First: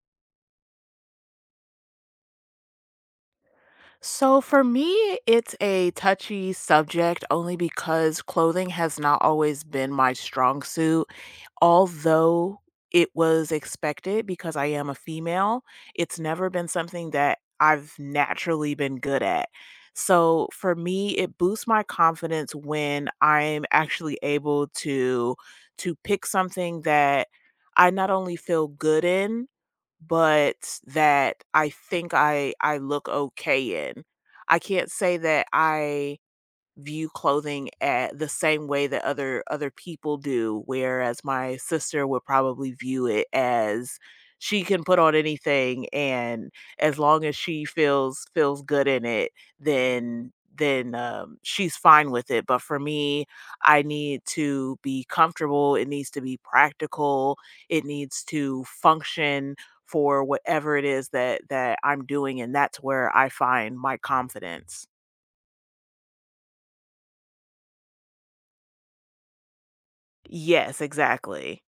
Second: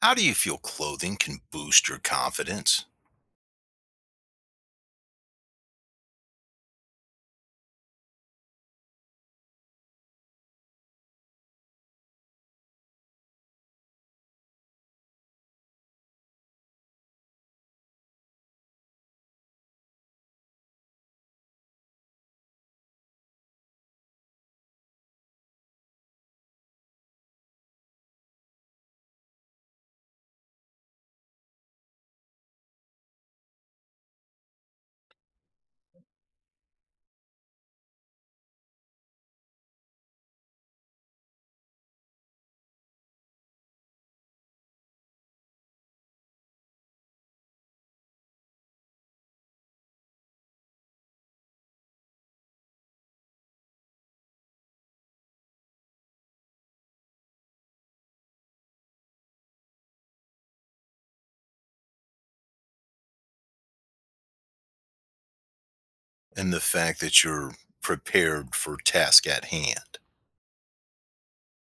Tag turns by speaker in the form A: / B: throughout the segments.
A: How do you feel clothing can boost your confidence
B: So for me, it's a touchy subject only because clothing has not always been my strong suit. Although it was expected because I am a female, it's never been something that I've naturally been good at. So for me, it boosts my confidence when I'm actually able to pick something that I not only feel good in, but that I think I look okay in. I can't say that I view clothing at the same way that other people do, whereas my sister would probably view it as she can put on anything, and as long as she feels good in it, then she's fine with it. But for me, I need to be comfortable. It needs to be practical. It needs to function for whatever it is that I'm doing, and that's where I find my confidence.
A: and the fact that you're prepared for task at hand?
B: Yes, exactly.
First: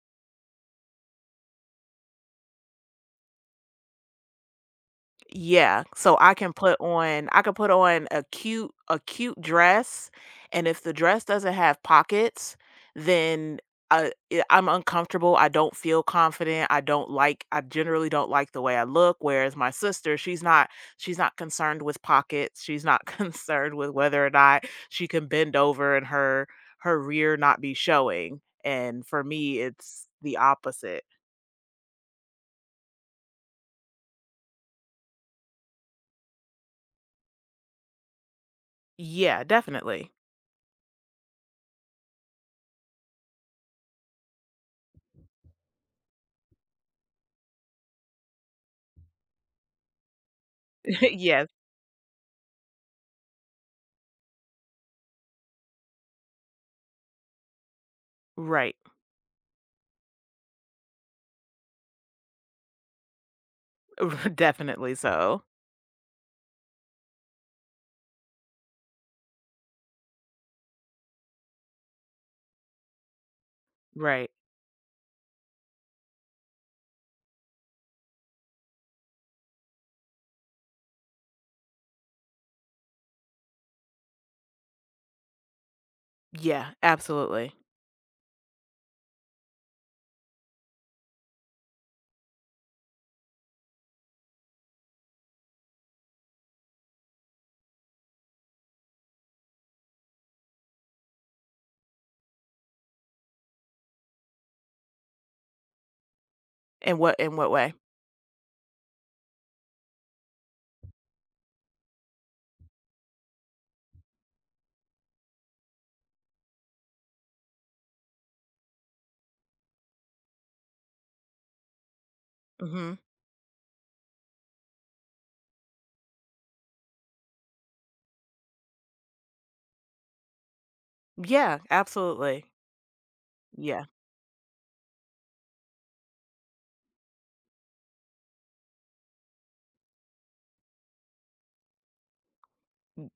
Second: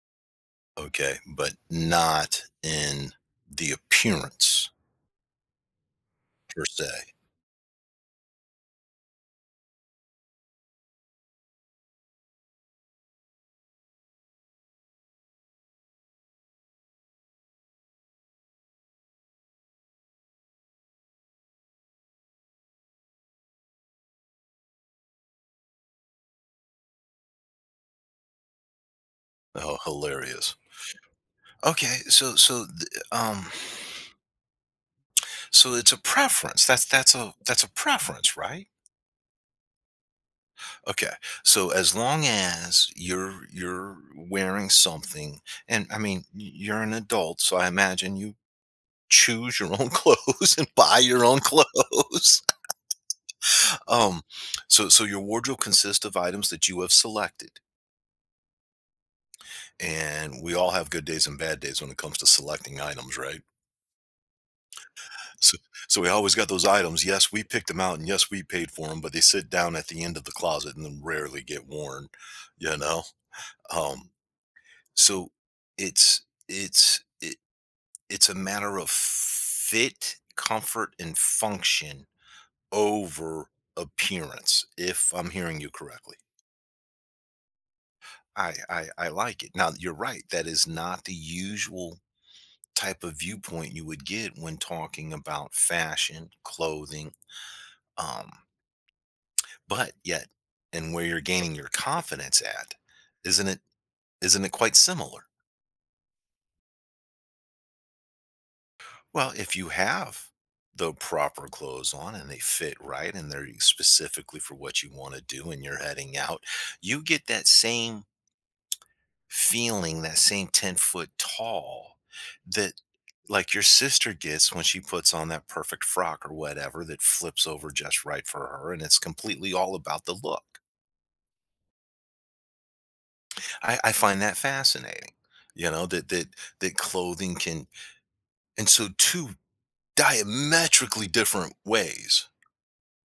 A: Okay, but not in the appearance
B: Yeah, so I can
A: per
B: put
A: se.
B: on I can put on a cute dress, and if the dress doesn't have pockets, then, I'm uncomfortable, I don't feel confident, I don't like, I generally don't like the way I look, whereas my sister, she's not concerned with pockets, she's not concerned with whether or not she can bend over and her rear not be showing, and for me,
A: Oh,
B: it's the
A: hilarious.
B: opposite.
A: Okay, so so it's a preference. That's a preference, right?
B: Yeah, definitely.
A: Okay. So as long as you're wearing something and I mean you're an adult, so I imagine you choose your own clothes and buy your own
B: Yes.
A: clothes. Um, so your wardrobe consists of items that you have selected.
B: Right.
A: And we all have good days and bad days when it comes to selecting items, right?
B: Definitely so.
A: So, so we always got those items. Yes, we picked them out, and yes, we paid for them, but they sit down at the end of the closet and then rarely get worn, you know. Um,
B: Right.
A: so it's it's it, it's a matter of fit, comfort, and function over appearance, if I'm hearing you correctly.
B: Yeah, absolutely.
A: I like it. Now you're right. That is not the usual type of viewpoint you would get when talking about fashion, clothing, um, but yet, and where you're gaining your confidence at, isn't it? Isn't it quite similar?
B: In what way?
A: Well, if you have the proper clothes on and they fit right and they're specifically for what you want to do and you're heading out, you get that same feeling, that same 10-foot tall that
B: Mhm.
A: like your sister gets when she puts on that perfect frock or whatever that flips over just right for her and it's completely all about the look.
B: Yeah, absolutely.
A: i,
B: Yeah.
A: I find that fascinating. You know that that that clothing can, and so two diametrically different ways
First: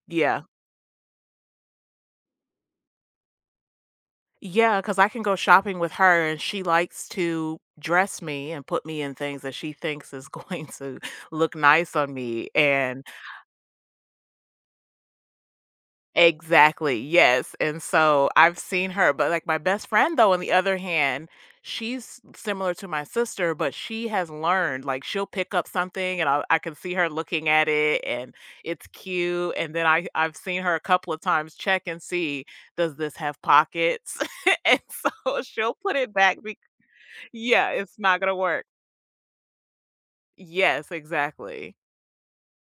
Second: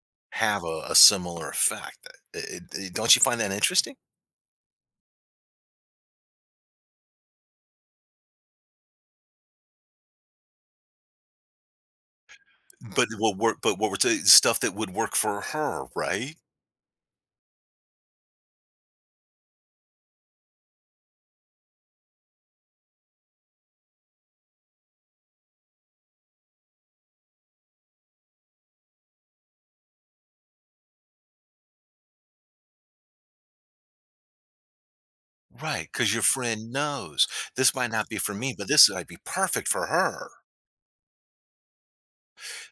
B: Yeah.
A: have a similar effect. Don't you find that interesting?
B: Yeah. Because I can go shopping with her, and she likes to dress me and put me in things that she thinks is going to look nice on me. And
A: But what work, but what stuff that would work for her, right?
B: exactly, yes, and so I've seen her, but, like, my best friend, though, on the other hand, she's similar to my sister, but she has learned, like, she'll pick up something, and I can see her looking at it, and it's cute, and then I've seen her a couple of times check and see, "Does this have pockets?" And so she'll
A: Right,
B: put
A: because
B: it
A: your
B: back bec
A: friend knows,
B: Yeah,
A: "This might
B: it's
A: not be
B: not
A: for
B: gonna
A: me,
B: work.
A: but this might be perfect for her."
B: Yes, exactly.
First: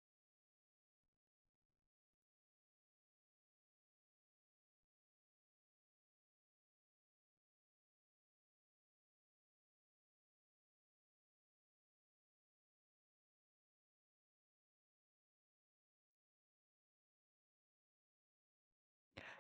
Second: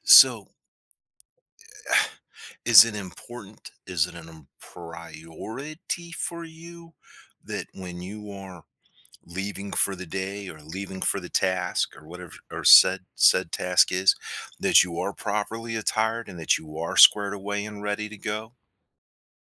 A: So, is it important? Is it a priority for you that when you are leaving for the day or leaving for the task or whatever or said task is, that you are properly attired and that you are squared away and ready to go?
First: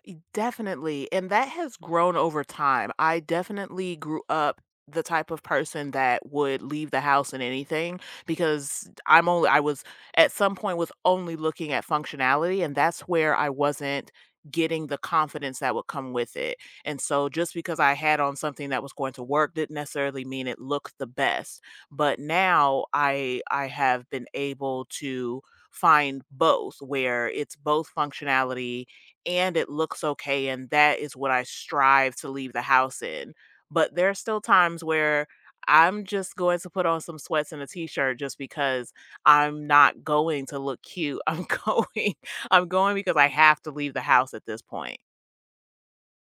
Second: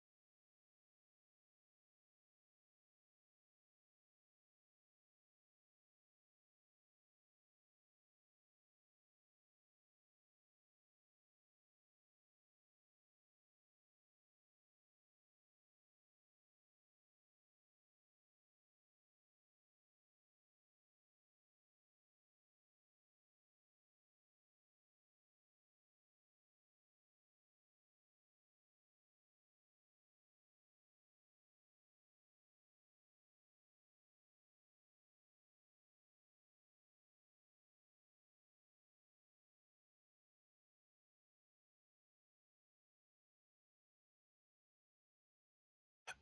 B: E Definitely, and that has grown over time. I definitely grew up the type of person that would leave the house in anything, because I was at some point was only looking at functionality, and that's where I wasn't getting the confidence that would come with it. And so just because I had on something that was going to work didn't necessarily mean it looked the best. But now I have been able to find both where it's both functionality and it looks okay, and that is what I strive to leave the house in. But there are still times where I'm just going to put on some sweats and a t-shirt just because I'm not going to look cute. I'm going because I have to leave the house at this point.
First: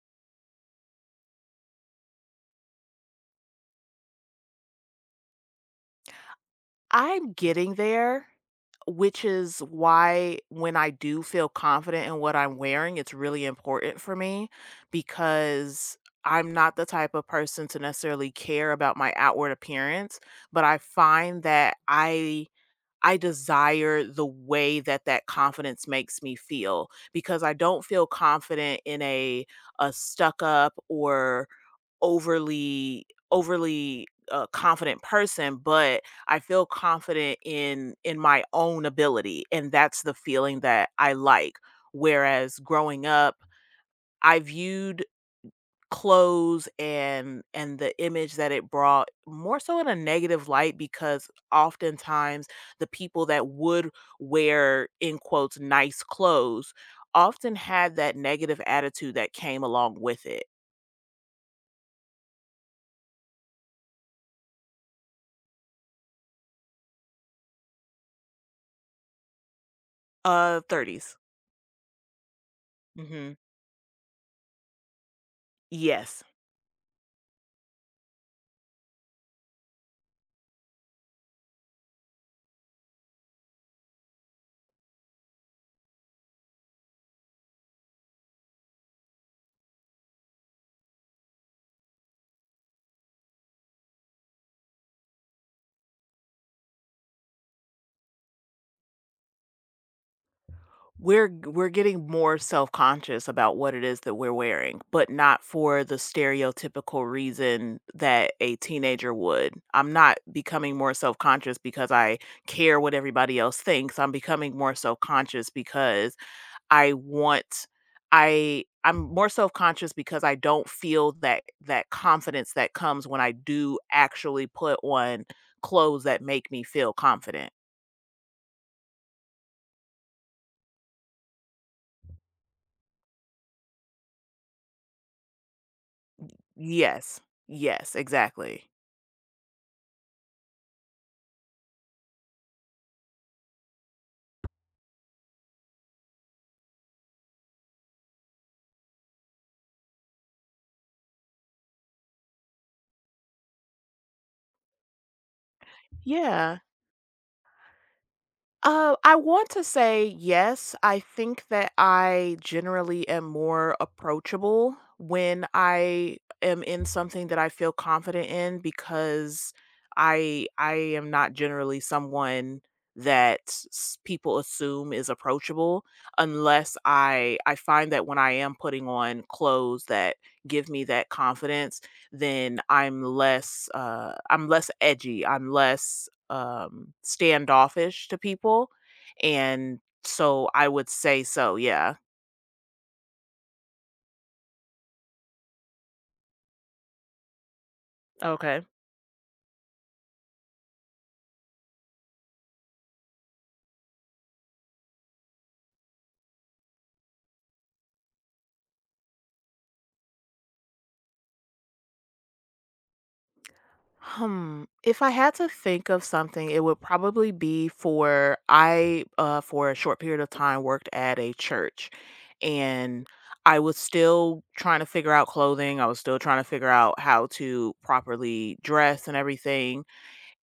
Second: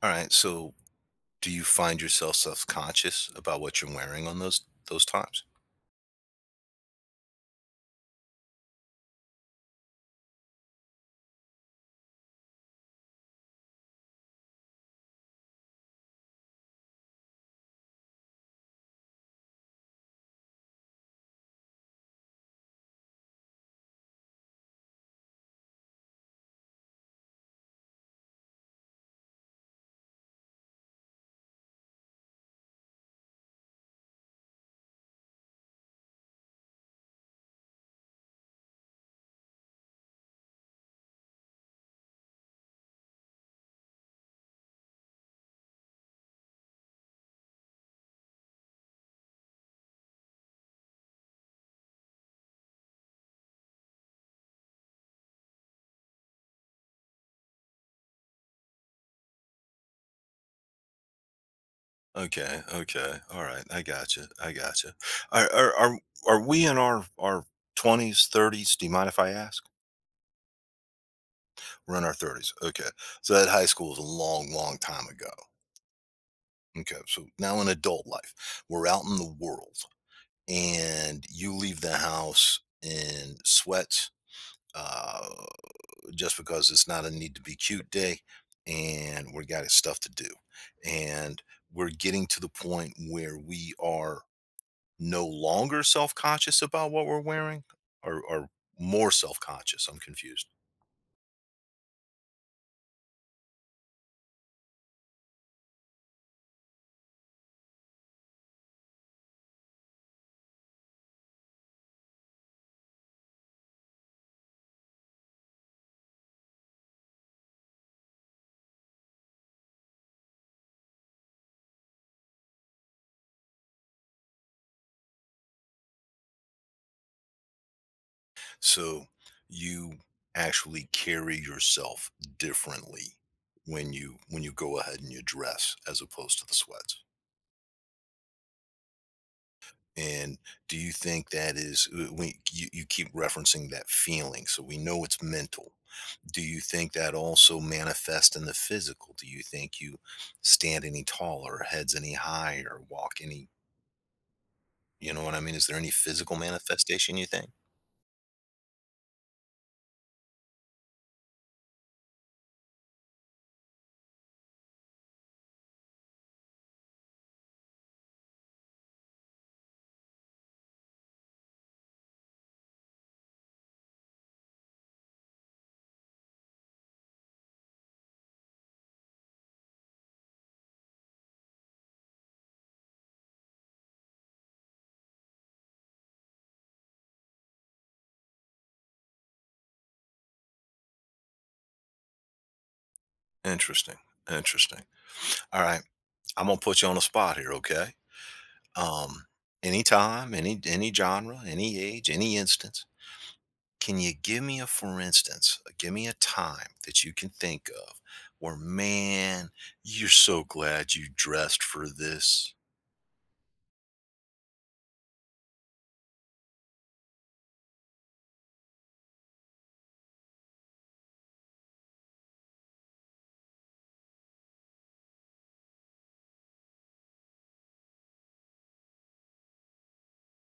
A: Alright, so do you find yourself self-conscious about what you're wearing on those times?
B: I'm getting there, which is why when I do feel confident in what I'm wearing, it's really important for me, because I'm not the type of person to necessarily care about my outward appearance, but I find that I desire the way that that confidence makes me feel, because I don't feel confident in a stuck up or overly confident person. But I feel confident in my own ability, and that's the feeling that I like, whereas growing up I viewed clothes, and the image that it brought, more so in a negative light, because oftentimes the people that would wear, in quotes, nice clothes, often had that negative attitude that came along with it.
A: Okay, okay. All right. I gotcha. I gotcha. Are are are, are we in our 20s, 30s? Do you mind if I ask?
B: 30s.
A: We're in our 30s. Okay. So that high school was a long, long time ago.
B: Yes.
A: Okay. So now in adult life, we're out in the world and you leave the house in sweats, uh, just because it's not a need to be cute day and we got stuff to do. And we're getting to the point where we are no longer self-conscious about what we're wearing, or more self-conscious. I'm confused.
B: We're getting more self-conscious about what it is that we're wearing, but not for the stereotypical reason that a teenager would. I'm not becoming more self-conscious because I care what everybody else thinks. I'm becoming more self-conscious because I want I'm more self-conscious because I don't feel that that confidence that comes when I do actually put on clothes that make me feel confident.
A: So you actually carry yourself differently when you go ahead and you dress as opposed to the sweats.
B: Yes. Yes, exactly.
A: And do you think that is, we you, you keep referencing that feeling, so we know it's mental. Do you think that also manifests in the physical? Do you think you stand any taller, heads any higher, walk any— You know what I mean? Is there any physical
B: Yeah.
A: manifestation you think?
B: I want to say yes. I think that I generally am more approachable when I am in something that I feel confident in, because I am not generally someone that people assume is approachable, unless I find that when I am putting on clothes that give me that confidence, then I'm less edgy. I'm less standoffish to people, and so I would say so, yeah.
A: Interesting. Interesting. All right. I'm gonna put you on the spot here, okay?
B: Okay.
A: Um, Anytime, any genre, any age, any instance. Can you give me a for instance, give me a time that you can think of where man, you're so glad you dressed for this.
B: Hmm, if I had to think of something, it would probably be for a short period of time worked at a church, and I was still trying to figure out clothing, I was still trying to figure out how to properly dress and everything,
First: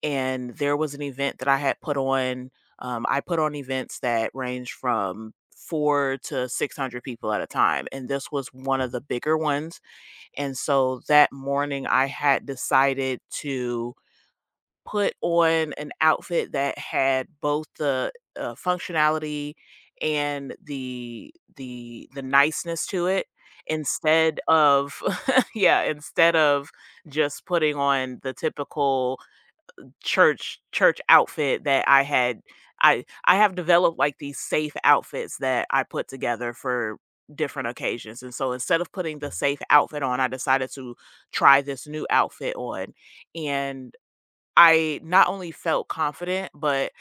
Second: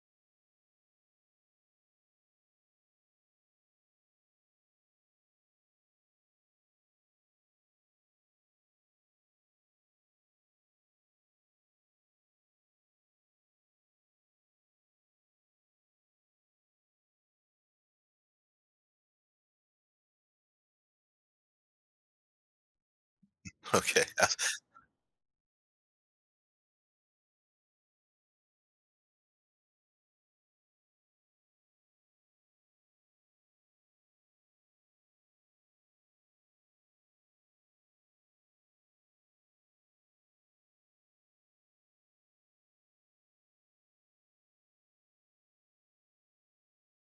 B: and there was an event that I had put on. I put on events that range from four to 600 people at a time. And this was one of the bigger ones. And so that morning, I had decided to put on an outfit that had both the functionality and the niceness to it,
A: Okay,
B: instead
A: that's
B: of yeah, instead of just putting on the typical church outfit that I had I have developed, like, these safe outfits that I put together for different occasions, and so instead of putting the safe outfit on, I decided to try this new outfit on, and I not only felt confident, but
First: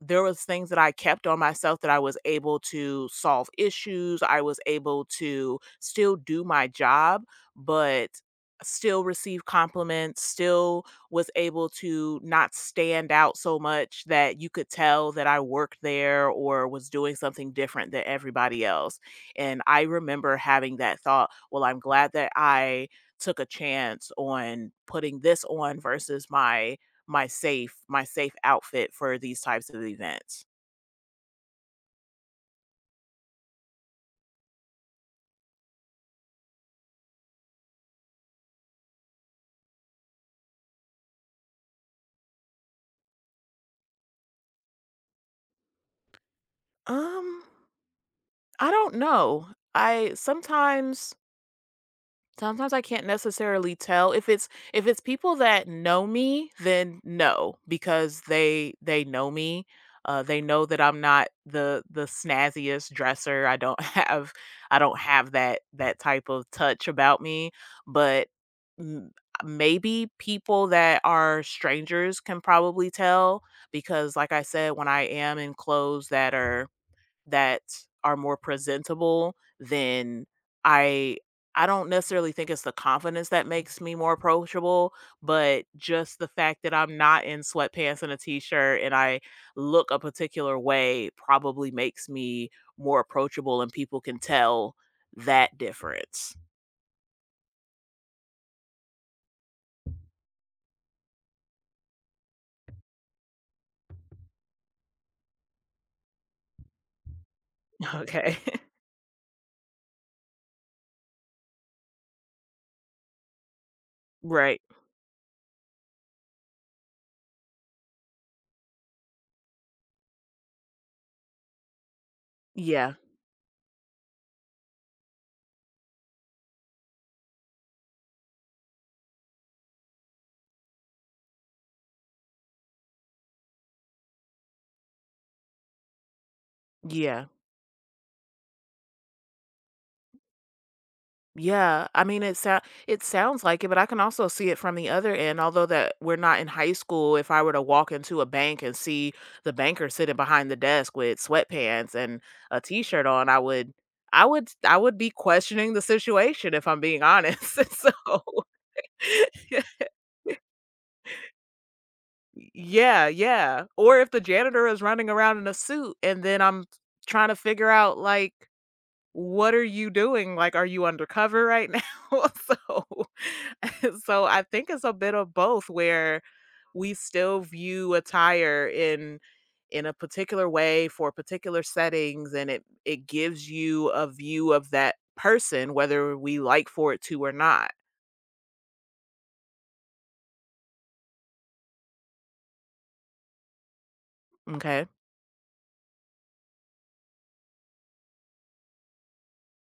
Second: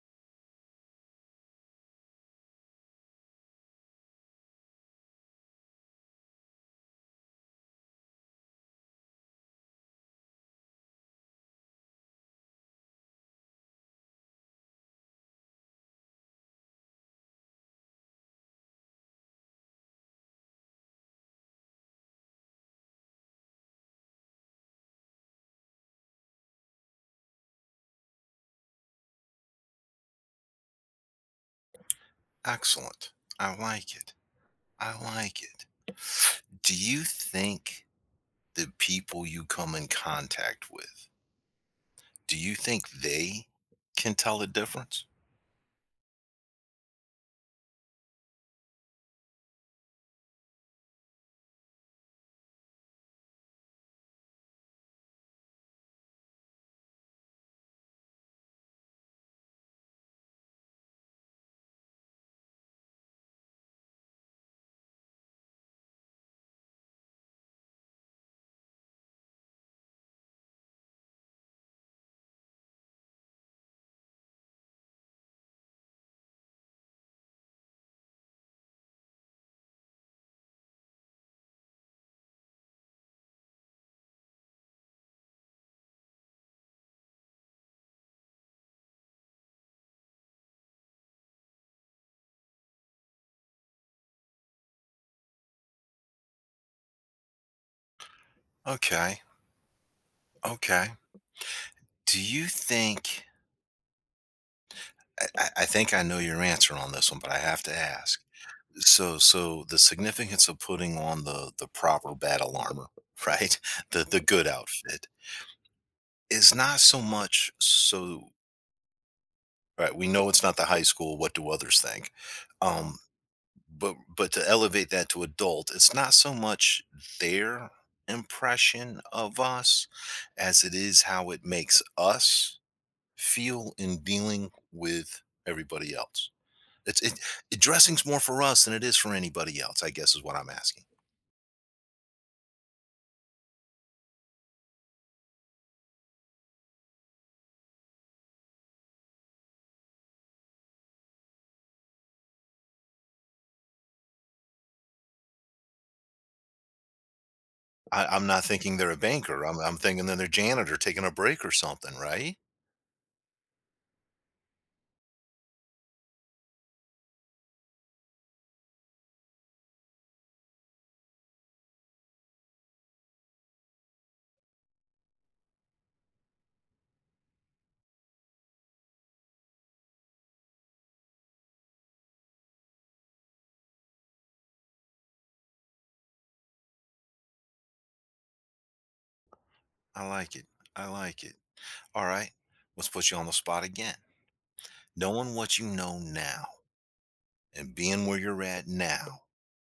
B: there was things that I kept on myself that I was able to solve issues. I was able to still do my job, but still receive compliments, still was able to not stand out so much that you could tell that I worked there or was doing something different than everybody else. And I remember having that thought, well, I'm glad that I took a chance on putting this on versus my safe outfit for these types of events.
A: excellent. I like it. I like it. Do you think the people you come in contact with, do you think they can tell the difference?
B: Um, I don't know. I sometimes Sometimes I can't necessarily tell if it's people that know me, then no, because they know me. They know that I'm not the snazziest dresser. I don't have I don't have that type of touch about me. But m- maybe people that are strangers can probably tell, because, like I said, when I am in clothes that are more presentable, then I I don't necessarily think it's the confidence that makes me more approachable, but just the fact that I'm not in sweatpants and a t-shirt and I look a particular way probably makes me more approachable, and people can tell that difference.
A: Okay, okay. Do you think— I think I know your answer on this one, but I have to ask.
B: Okay.
A: So, so the significance of putting on the proper battle armor, right? The good
B: Right.
A: outfit is not so much so. Right, we know it's not the high school. What do others think?
B: Yeah.
A: Um, but to elevate that to adult, it's not so much their impression of us as it is how it makes us feel in dealing with everybody else. It's it,
B: Yeah.
A: it dressing's more for us than it is for anybody else, I guess is what I'm asking.
B: Yeah, I mean, it sounds like it, but I can also see it from the other end. Although that we're not in high school, if I were to walk into a bank and see the banker sitting behind the desk with sweatpants and a t-shirt on, I would be questioning the situation if I'm being honest. So,
A: I'm not thinking they're a banker. I'm thinking that they're janitor taking a break or something, right?
B: yeah, yeah. Or if the janitor is running around in a suit, and then I'm trying to figure out, like, what are you doing? Like, are you undercover right now? So, so I think it's a bit of both, where we still view attire in a particular way for particular settings, and it gives you a view of that person whether we like for it to or not.
A: I like it. I like it. All right. Let's put you on the spot again.
B: Okay.
A: Knowing what you know now, and being where you're at now,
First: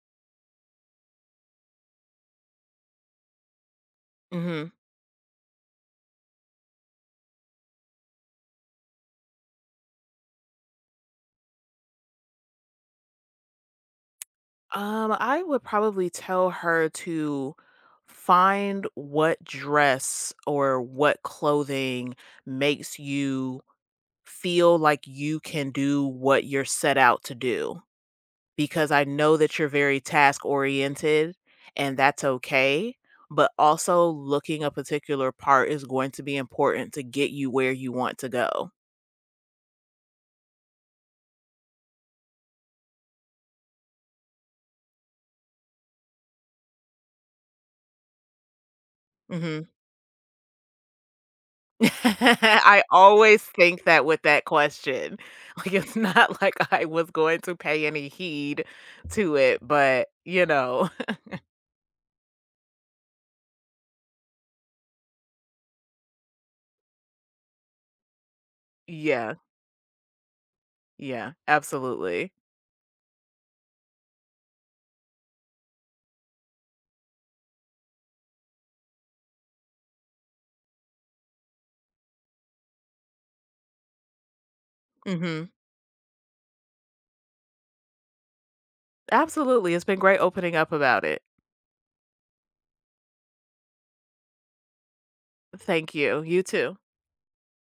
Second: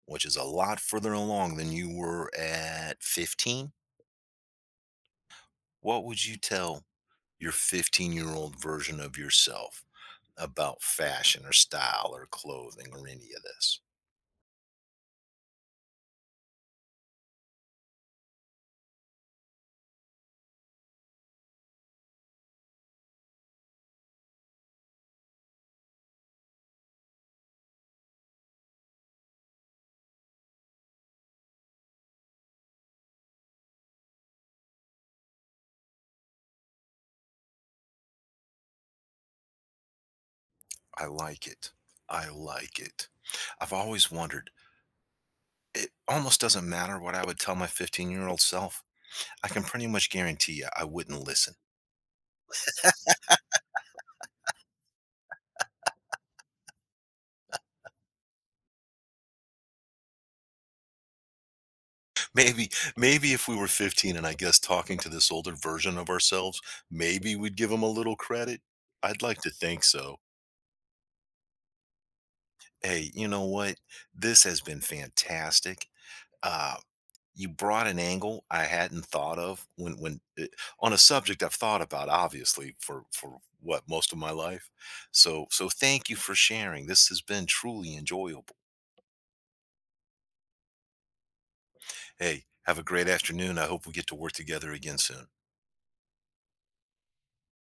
A: which is a lot further along than you were at 15,
B: Mhm.
A: what would you tell your 15-year-old year old version of yourself about fashion or style or clothing or any of this?
B: I would probably tell her to find what dress or what clothing makes you feel like you can do what you're set out to do, because I know that you're very task oriented, and that's okay. But also, looking a particular part is going to be important to get you where you want to go.
A: I like it. I like it. I've always wondered. It almost doesn't matter what I would tell my 15-year-old year old self. I can
B: Hmm.
A: pretty much guarantee you I wouldn't listen.
B: I always think that with that question. Like, it's not like I was going to pay any heed to it.
A: Maybe maybe if we were 15 and I guess talking to this older version of ourselves, maybe we'd give him a little credit? I'd
B: Yeah,
A: like to think so.
B: yeah, absolutely.
A: Hey, you know what? This has been fantastic. Uh, you brought an angle I hadn't thought of when on a subject I've thought about obviously for what most of my life.
B: Hmm.
A: So so thank you for sharing. This has been truly enjoyable.
B: Absolutely. It's been great opening up about it.
A: Hey, have a great afternoon. I hope we get to work together again soon.
B: Thank you. You too.